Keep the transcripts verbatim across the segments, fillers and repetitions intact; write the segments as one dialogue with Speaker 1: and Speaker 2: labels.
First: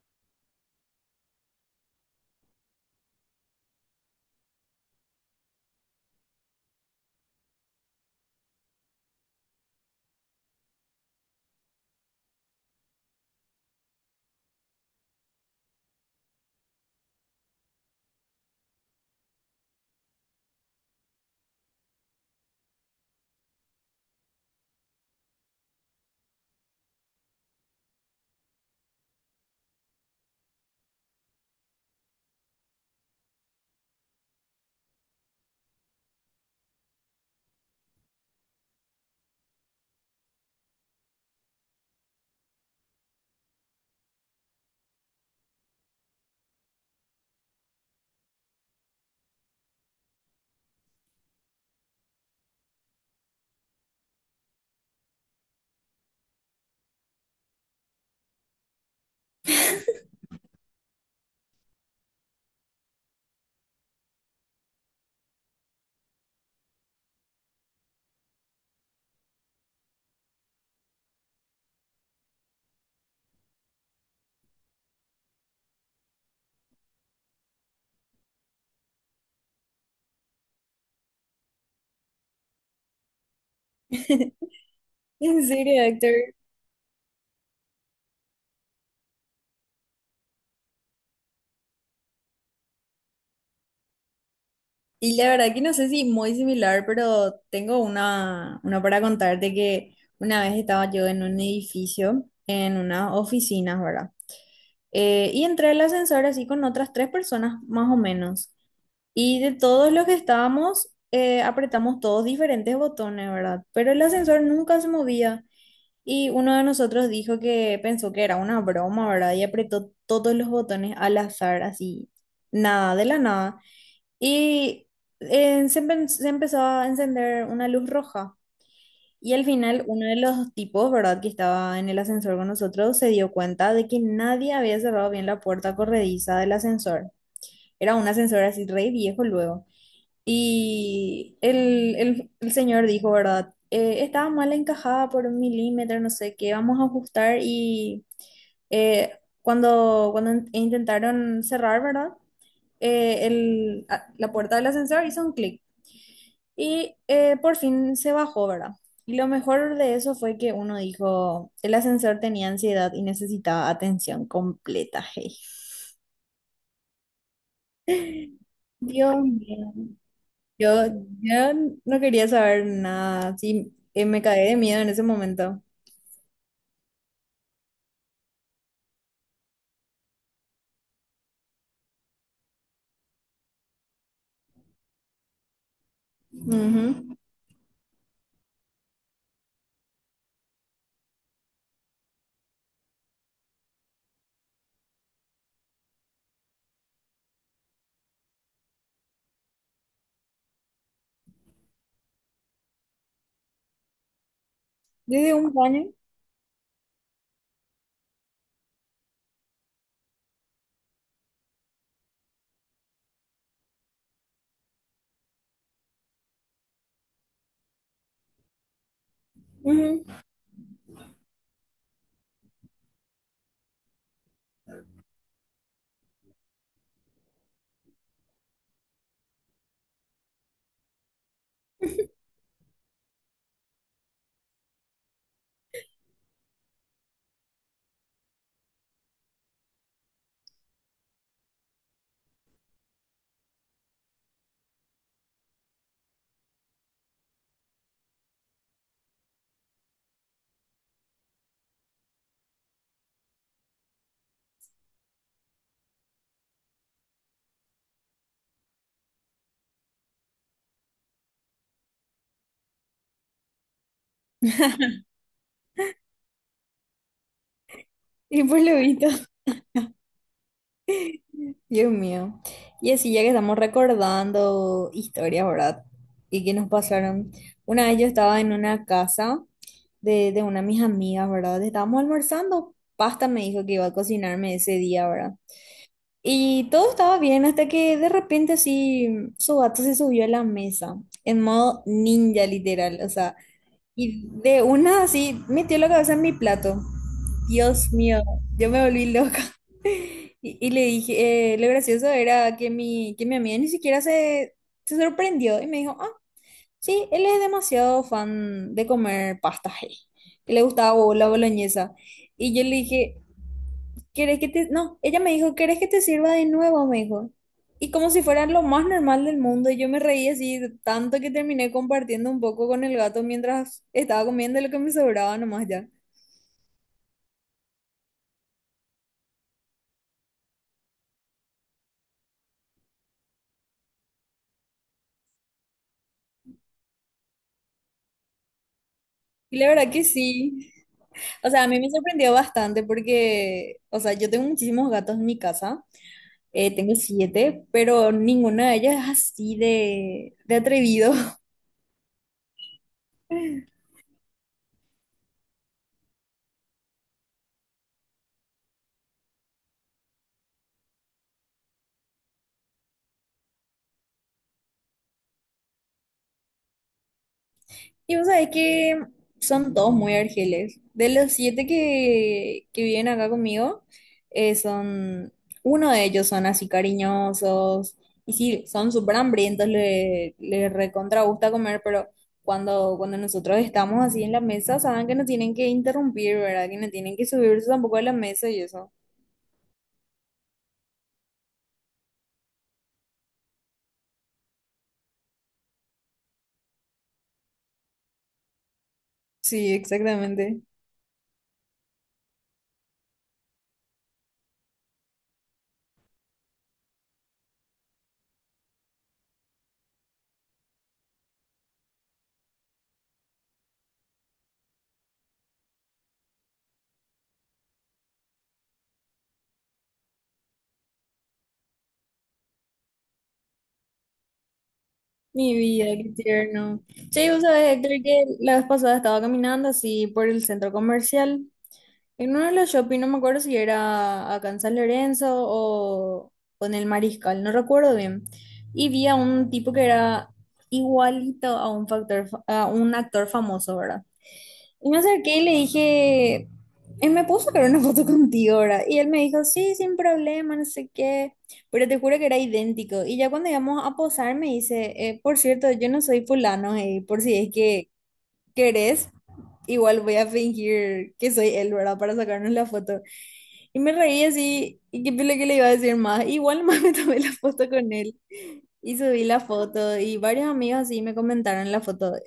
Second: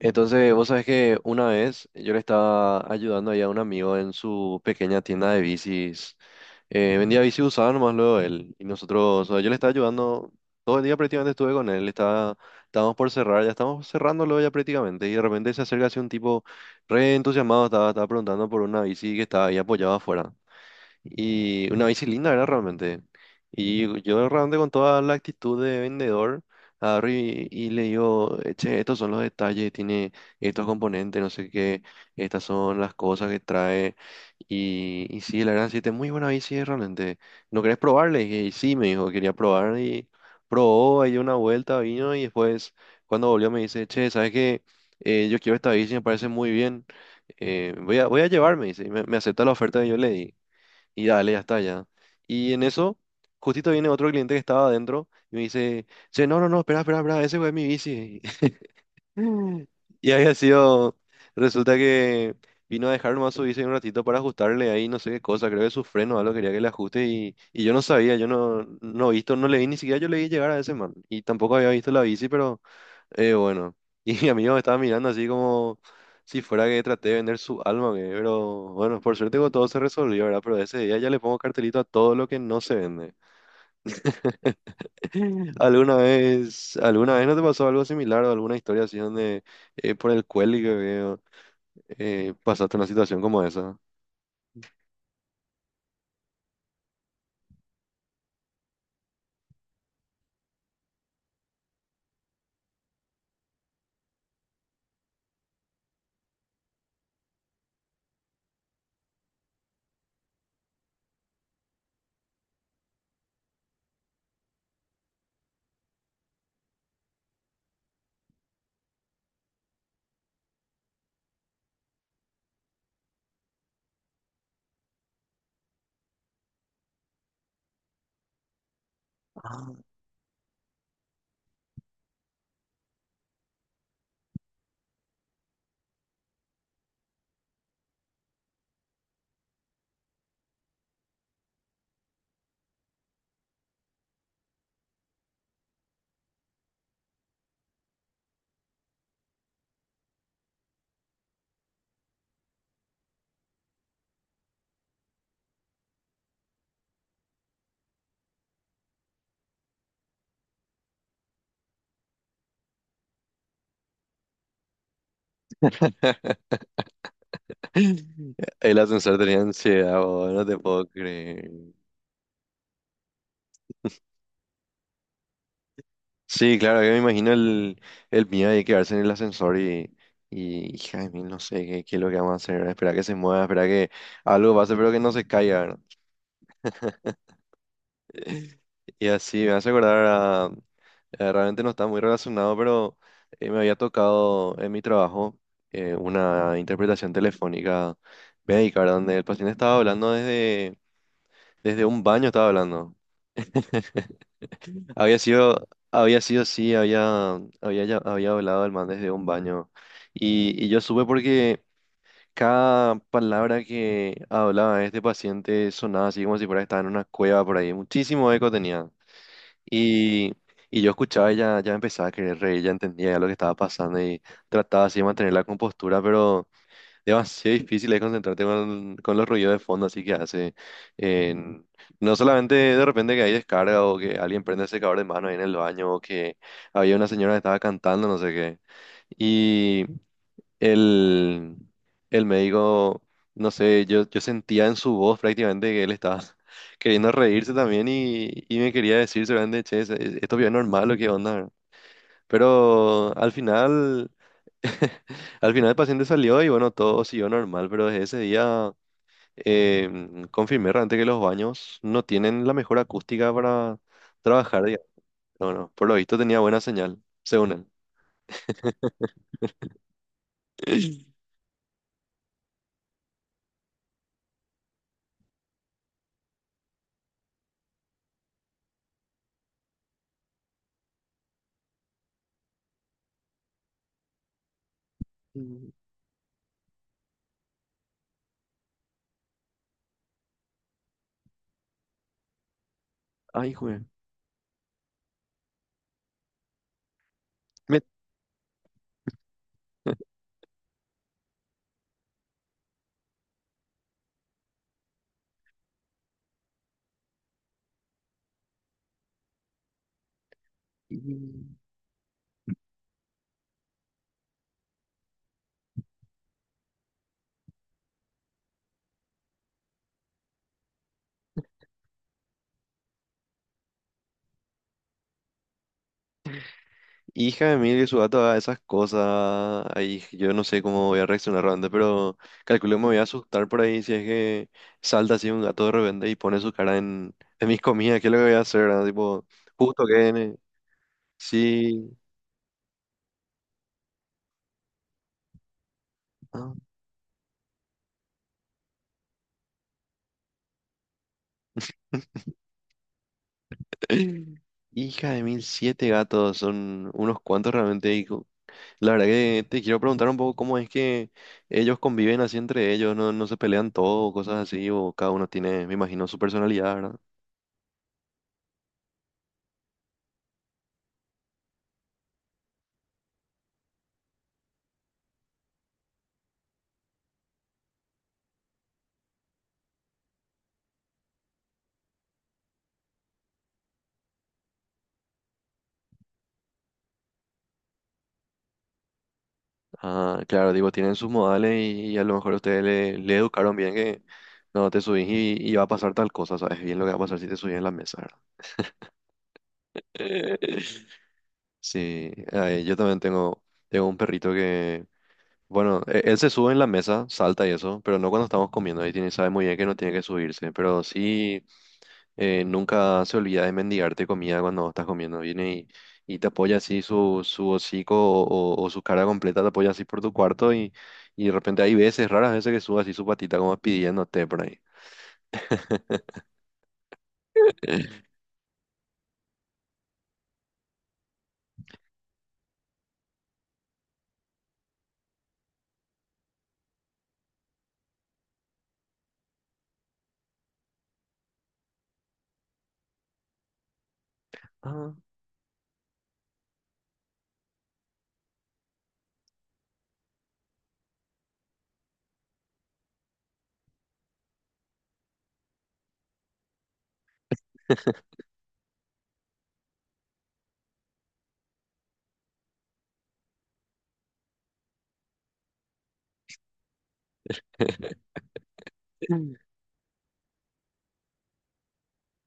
Speaker 1: Entonces, vos sabés que una vez yo le estaba ayudando ahí a un amigo en su pequeña tienda de bicis. Eh, vendía bici usada nomás luego él. Y nosotros, o sea, yo le estaba ayudando, todo el día prácticamente estuve con él. Estaba, estábamos por cerrar, ya estábamos cerrándolo ya prácticamente. Y de repente se acerca así un tipo re entusiasmado, estaba, estaba preguntando por una bici que estaba ahí apoyada afuera. Y una bici linda era realmente. Y yo realmente con toda la actitud de vendedor, agarro y, y le digo, "Eh, che, estos son los detalles, tiene estos componentes, no sé qué, estas son las cosas que trae. Y, y sí, la verdad, sí, es muy buena bici eh, realmente. ¿No querés probarle? Y dije, "Y sí, me dijo, quería probar y probó, ahí dio una vuelta, vino y después cuando volvió me dice, che, ¿sabes qué? Eh, yo quiero esta bici, me parece muy bien. Eh, voy a, voy a llevarme, dice, y me, me acepta la oferta que yo le di. Y dale, ya está, ya. Y en eso, justito viene otro cliente que estaba adentro y me dice, che, no, no, no, espera, espera, espera, ese güey es mi bici. Y había sido, resulta que vino a dejar nomás su bici un ratito para ajustarle ahí no sé qué cosa, creo que su freno o algo quería que le ajuste y, y yo no sabía, yo no, no visto, no le vi ni siquiera yo le vi llegar a ese man y tampoco había visto la bici, pero eh, bueno, y mi amigo me estaba mirando así como si fuera que traté de vender su alma, que, pero bueno, por suerte con todo se resolvió, ¿verdad? Pero ese día ya le pongo cartelito a todo lo que no se vende.
Speaker 2: En serio,
Speaker 1: ¿Alguna
Speaker 2: Héctor.
Speaker 1: vez, alguna vez no te pasó algo similar o alguna historia así donde eh, por el cuelgue que veo eh, pasaste una situación como esa?
Speaker 2: Y la verdad que no sé si muy similar, pero tengo una, una para contarte que una vez estaba yo en un edificio, en unas oficinas, ¿verdad? Eh, y entré al ascensor así con otras tres personas más o menos. Y de todos los que estábamos, eh, apretamos todos diferentes botones, ¿verdad? Pero el ascensor nunca se movía. Y uno de nosotros dijo que pensó que era una broma, ¿verdad? Y apretó todos los botones al azar, así, nada, de la nada. Y eh, se, empe- Se empezó a encender una luz roja. Y al
Speaker 1: Ah.
Speaker 2: final uno de los tipos, ¿verdad? Que estaba en el ascensor con nosotros, se dio cuenta de que nadie había cerrado bien la puerta corrediza del ascensor. Era un ascensor así re viejo luego. Y el, el- el señor dijo, ¿verdad? Eh, estaba mal encajada por un milímetro, no sé qué, vamos a ajustar. Y eh, cuando, cuando in- intentaron cerrar, ¿verdad? eh, el- a- la puerta del ascensor hizo un clic. Y eh, por fin se bajó, ¿verdad? Y lo mejor de eso fue que uno dijo, el ascensor tenía ansiedad y necesitaba atención completa, hey.
Speaker 1: El ascensor
Speaker 2: Dios
Speaker 1: tenía
Speaker 2: mío,
Speaker 1: ansiedad, bo, no te puedo
Speaker 2: yo,
Speaker 1: creer.
Speaker 2: yo no quería saber nada, sí, eh, me caí de miedo en ese momento.
Speaker 1: Sí, claro, yo me imagino el, el miedo de quedarse en el ascensor y, y hija de mil, no sé qué, qué es lo que vamos a hacer, esperar que se mueva, esperar que algo pase, pero que no se caiga, ¿verdad?
Speaker 2: Ujú.
Speaker 1: Y así me hace acordar. Eh, realmente no está muy relacionado, pero eh, me había tocado en mi trabajo eh, una interpretación telefónica médica, ¿verdad? Donde el paciente estaba hablando desde, desde un baño, estaba hablando. Había
Speaker 2: Desde un
Speaker 1: sido,
Speaker 2: baño,
Speaker 1: había sido, sí, había, había, ya- había hablado el man desde un baño. Y, y yo supe porque cada palabra que hablaba este paciente sonaba así como si fuera que estaba en una cueva por ahí. Muchísimo eco tenía.
Speaker 2: ujú.
Speaker 1: Y, y yo escuchaba y ya, ya empezaba a querer reír, ya entendía ya lo que estaba pasando y trataba así de mantener la compostura, pero demasiado difícil es concentrarte con, con los ruidos de fondo, así que hace. en- no solamente de repente que hay descarga o que alguien prende el secador de mano ahí en el baño o que había una señora que estaba cantando, no sé qué. El, el médico, no sé, yo, yo sentía en su voz prácticamente que él estaba queriendo reírse también y, y me quería decir seguramente, che, es- es- esto es normal o qué onda. Pero al final, al final el paciente salió y bueno, todo siguió normal, pero desde ese día em, confirmé realmente que los baños no tienen la mejor acústica para trabajar, digamos. No, no, por lo visto tenía buena señal, según
Speaker 2: Y pues lo visto.
Speaker 1: él.
Speaker 2: Dios mío. Y así ya que estamos recordando historias, ¿verdad? Y que nos pasaron. Una vez yo estaba en una casa de, de una de mis amigas, ¿verdad? Estábamos almorzando. Pasta me dijo que iba a cocinarme ese día, ¿verdad? Y todo estaba bien hasta que de repente así su gato se subió a la mesa, en modo ninja literal, o sea,
Speaker 1: Ay, joder.
Speaker 2: y de una así metió la cabeza en mi plato. Dios mío, yo me volví loca. Y, y le dije, eh, lo gracioso era que mi, que mi amiga ni siquiera se, se sorprendió y me dijo, ah, sí, él es demasiado fan de comer pasta, eh, que le gustaba bo- la boloñesa. Y yo le dije, ¿querés que te...? No, ella me dijo, ¿querés que te sirva de nuevo? Me dijo. Y como si fuera lo más normal del mundo, y yo me reí así tanto que terminé compartiendo un poco con el gato mientras estaba comiendo lo que me sobraba nomás ya.
Speaker 1: Hija de mil que su gato haga esas cosas, ahí yo no sé cómo voy a reaccionar realmente, pero calculo que me voy a asustar por ahí si es que salta así un gato de repente y pone su cara en, en mis comidas, ¿qué es lo que voy a hacer, verdad? Tipo,
Speaker 2: Y la
Speaker 1: justo
Speaker 2: verdad
Speaker 1: que
Speaker 2: que
Speaker 1: viene,
Speaker 2: sí. O sea, a mí me
Speaker 1: sí.
Speaker 2: sorprendió bastante porque, o sea, yo tengo muchísimos gatos en mi casa.
Speaker 1: Ah.
Speaker 2: Eh, tengo siete, pero ninguna de ellas es así de, de atrevido.
Speaker 1: Hija de mil, siete gatos, son unos cuantos realmente. Y co- la verdad que te quiero preguntar un poco cómo es que ellos conviven así entre ellos, no, no se pelean todo, cosas así, o cada uno tiene, me imagino, su personalidad, ¿verdad?
Speaker 2: Y vos sabés que son todos muy argeles. De los siete que, que viven acá conmigo, eh, son, uno de ellos son así cariñosos. Y sí, son súper hambrientos, le, le recontra gusta comer, pero cuando, cuando nosotros estamos así en la mesa, saben que no tienen que interrumpir, ¿verdad? Que no tienen que subirse tampoco a la mesa y eso.
Speaker 1: Ah, claro, digo, tienen sus modales y, y a lo mejor ustedes le, le educaron bien que no te subís y, y va a pasar tal cosa, ¿sabes? Bien lo que va a pasar si te subís en la mesa, ¿verdad?
Speaker 2: Sí, exactamente.
Speaker 1: Sí, ay, yo también tengo, tengo un perrito que, bueno, e- él se sube en la mesa, salta y eso, pero no cuando estamos comiendo, ahí tiene, sabe muy bien que no tiene que subirse, pero sí. eh, nunca se olvida de mendigarte comida cuando vos estás comiendo. Viene y, y te apoya así su, su hocico o, o- o su cara completa, te apoya así por tu cuarto y, y de repente hay veces, raras veces que sube así su patita como pidiéndote por ahí.
Speaker 2: Mi vida, qué tierno. Che, vos sabés, Héctor, que la vez pasada estaba caminando así por el centro comercial. En uno de los shopping, no me acuerdo si era acá en San Lorenzo o, o en el Mariscal, no recuerdo bien. Y vi a un tipo que era igualito a un factor, fa- a un actor famoso, ¿verdad? Y
Speaker 1: Ah.
Speaker 2: me acerqué y le dije, él me puso que era una foto contigo, ¿verdad? Y él me dijo, sí, sin problema, no sé qué. Pero te juro que era idéntico. Y ya cuando íbamos a posar, me dice, "Eh, por cierto, yo no soy fulano, eh, por si es que querés igual voy a fingir que soy él, ¿verdad? Para sacarnos la foto. Y me reí así, y qué pele que le iba a decir más. Igual más me tomé la foto con él y subí la foto y varios amigos así me comentaron la foto. De,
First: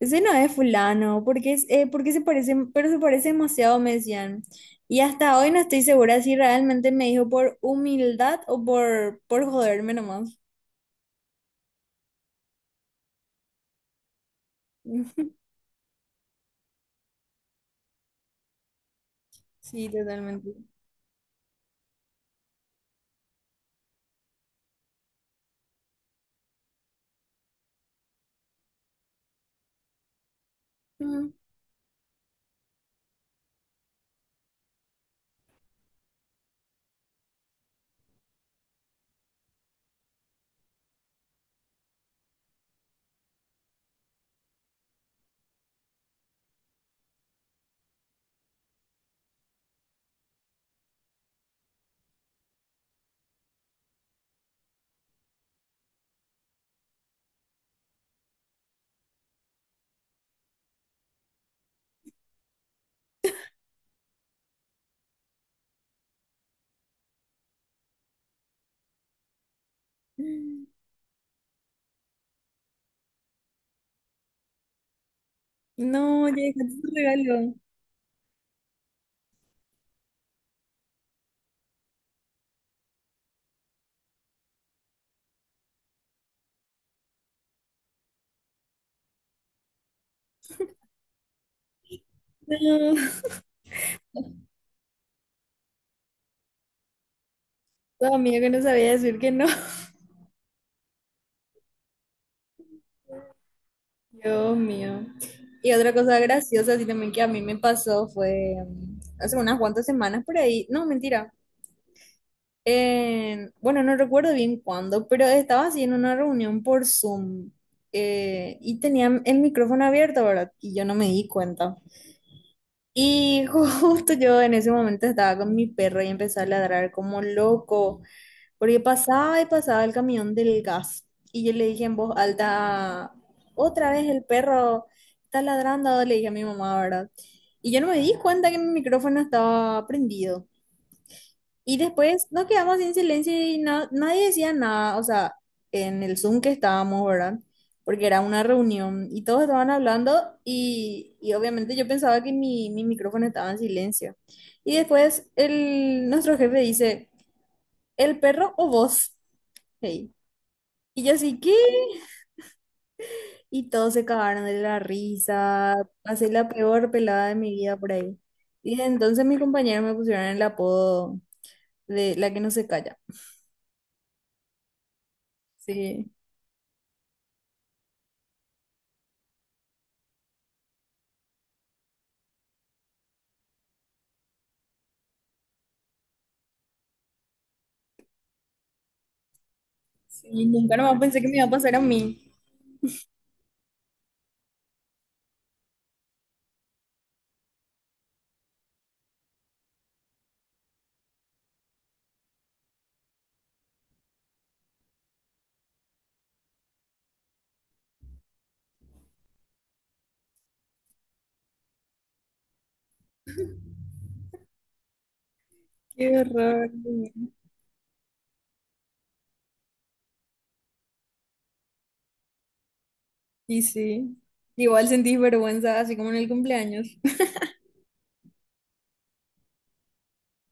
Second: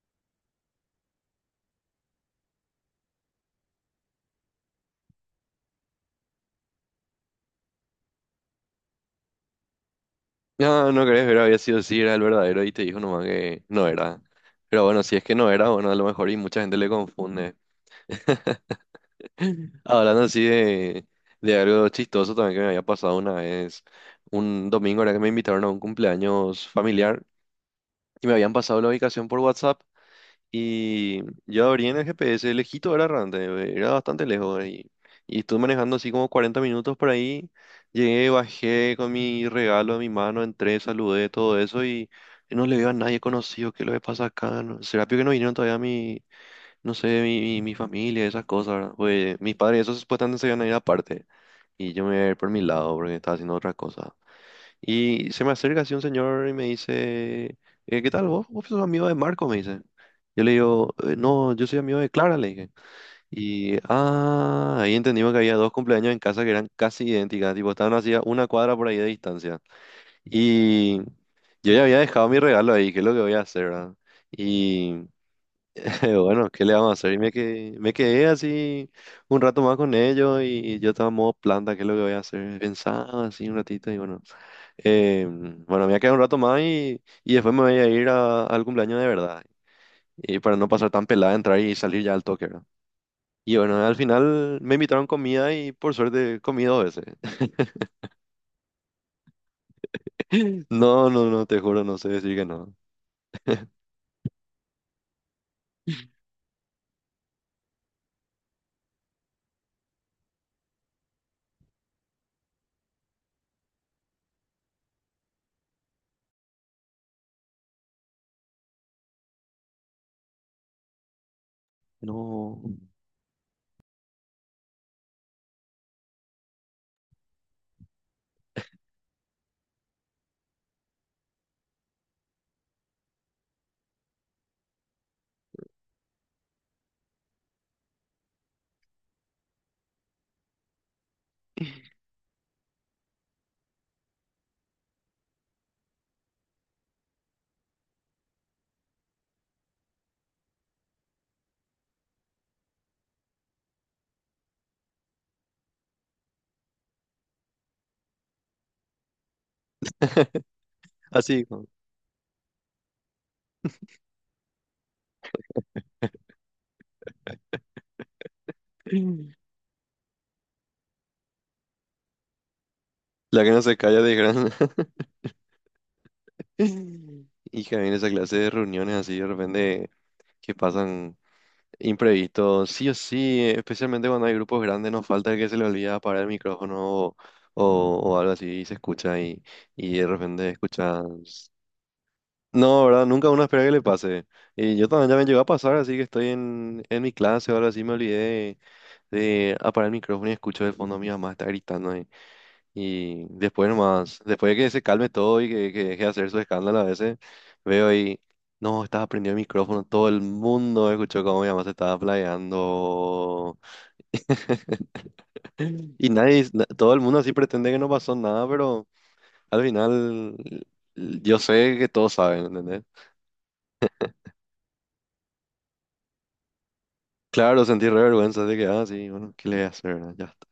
Speaker 2: ese no es fulano, porque es, eh, ¿por qué se parece? Pero se parece demasiado, me decían. Y hasta hoy no estoy segura si realmente me dijo por humildad o por, por joderme nomás.
Speaker 1: No, no crees, pero había sido sí era el verdadero y te dijo nomás que no era. Pero bueno, si es que no era, bueno, a lo mejor y mucha gente le confunde.
Speaker 2: Sí,
Speaker 1: Hablando así
Speaker 2: totalmente.
Speaker 1: de, de algo chistoso también que me había pasado una vez, un domingo era que me invitaron a un cumpleaños familiar y me habían pasado la ubicación por WhatsApp y
Speaker 2: Mm.
Speaker 1: yo abrí en el G P S, lejito era realmente, era bastante lejos y, y estuve manejando así como cuarenta minutos por ahí, llegué, bajé con mi regalo en mi mano, entré, saludé, todo eso y no le veo a nadie conocido, ¿qué es lo que pasa acá? No- ¿Será que no vinieron todavía mi, no sé, mi, mi, mi familia, esas cosas, ¿verdad? Pues mis padres, esos supuestamente se iban a ir aparte y yo me voy a ir por mi lado porque estaba haciendo otra cosa. Y se me acerca así un señor y me dice, eh, ¿qué tal vos? ¿Vos sos amigo de Marco? Me dice. Yo le digo, "Eh, no, yo soy amigo de Clara, le dije. Y, ah, ahí entendimos que había dos cumpleaños en casa que eran casi idénticas, tipo, estaban así a una cuadra por ahí de distancia. Y yo ya había dejado mi regalo ahí, ¿qué es lo que voy a hacer, verdad? Y
Speaker 2: No, ya
Speaker 1: bueno, ¿qué le
Speaker 2: dejaste tu
Speaker 1: vamos a hacer? Y me
Speaker 2: regalo.
Speaker 1: quedé, me quedé así un rato más con ellos y yo estaba en modo planta, ¿qué es lo que voy a hacer? Pensaba así un ratito y bueno. Eh, bueno, me voy a quedar un rato más y, y después me voy a ir a- al cumpleaños de verdad. Y para no pasar tan pelada, entrar y salir ya al toque, ¿verdad?
Speaker 2: No.
Speaker 1: Y bueno, al final me invitaron comida y por suerte comí dos veces.
Speaker 2: Tu amigo que no sabía decir que no.
Speaker 1: No, no, no, te juro, no sé decir que no.
Speaker 2: Dios mío. Y otra cosa graciosa, así también que a mí me pasó fue mm, hace unas cuantas semanas por ahí. No, mentira. En- bueno, no recuerdo bien cuándo, pero estaba así en una reunión por Zoom, eh, y tenía el micrófono abierto, ¿verdad? Y yo no me di cuenta.
Speaker 1: No.
Speaker 2: Y justo yo en ese momento estaba con mi perro y empecé a ladrar como loco, porque pasaba y pasaba el camión del gas. Y yo le dije en voz alta, otra vez el perro está ladrando, le dije a mi mamá, ¿verdad? Y yo no me di cuenta que mi micrófono estaba prendido. Y después nos quedamos en silencio y na- nadie decía nada, o sea, en el Zoom que estábamos, ¿verdad? Porque era una reunión y todos estaban hablando y, y obviamente yo pensaba que mi, mi micrófono estaba en silencio. Y después el, nuestro jefe dice... ¿El perro o vos? Hey. Y yo así,
Speaker 1: Así,
Speaker 2: ¿qué?
Speaker 1: ¿no?
Speaker 2: Y todos se cagaron de la risa. Pasé la peor pelada de mi vida por ahí. Y desde entonces mis compañeros me pusieron el apodo de la que no se calla.
Speaker 1: La que no se calla de gran.
Speaker 2: Sí,
Speaker 1: Hija, viene esa clase de reuniones así de repente que pasan. Imprevisto, sí o sí, especialmente cuando hay grupos grandes, nos falta el que se le olvida apagar el micrófono o, o- o algo así y se escucha y, y de
Speaker 2: sí,
Speaker 1: repente
Speaker 2: nunca nomás pensé que me iba a
Speaker 1: escuchas.
Speaker 2: pasar a mí.
Speaker 1: No, ¿verdad? Nunca uno espera que le pase. Y yo también ya me llegó a pasar, así que estoy en, en mi clase o algo así, me olvidé de, de apagar el micrófono y escucho de fondo a mi mamá está gritando. Y después nomás, después de que se calme todo y que, que deje de hacer su escándalo a veces, veo y, no, estaba prendido el micrófono, todo el mundo escuchó cómo mi mamá se estaba playando. Y
Speaker 2: Qué
Speaker 1: nadie, na-
Speaker 2: horror.
Speaker 1: todo el mundo así pretende que no pasó nada, pero al final l- yo sé que todos saben, ¿entendés?
Speaker 2: Y sí, igual sentí vergüenza, así como en el cumpleaños.
Speaker 1: Claro, sentí re vergüenza de que, ah, sí, bueno, ¿qué le voy a hacer, verdad? Ya está.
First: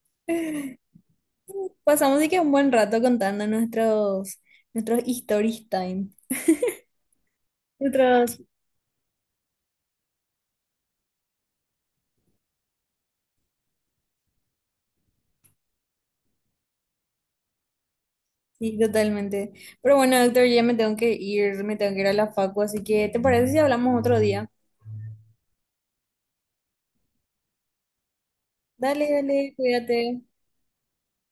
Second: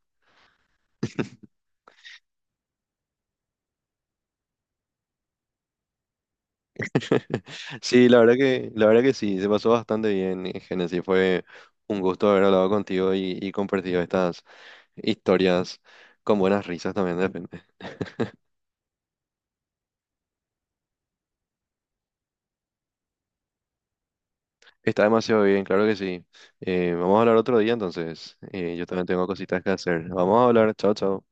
Speaker 2: Pasamos y que un buen rato contando nuestros, nuestros stories time,
Speaker 1: Sí, la verdad
Speaker 2: nuestros...
Speaker 1: que, la verdad que sí, se pasó bastante bien, eh, Génesis. Fue un gusto haber hablado contigo y, y compartido estas Historias con buenas risas también depende.
Speaker 2: Sí, totalmente. Pero bueno, doctor, ya me tengo que ir, me tengo que ir a la facu, así que ¿te parece si hablamos otro día?
Speaker 1: Está demasiado bien, claro que sí. Eh, vamos a hablar otro día entonces. Eh, yo también
Speaker 2: Dale,
Speaker 1: tengo
Speaker 2: dale,
Speaker 1: cositas que hacer.
Speaker 2: cuídate.
Speaker 1: Vamos a hablar, chao, chao.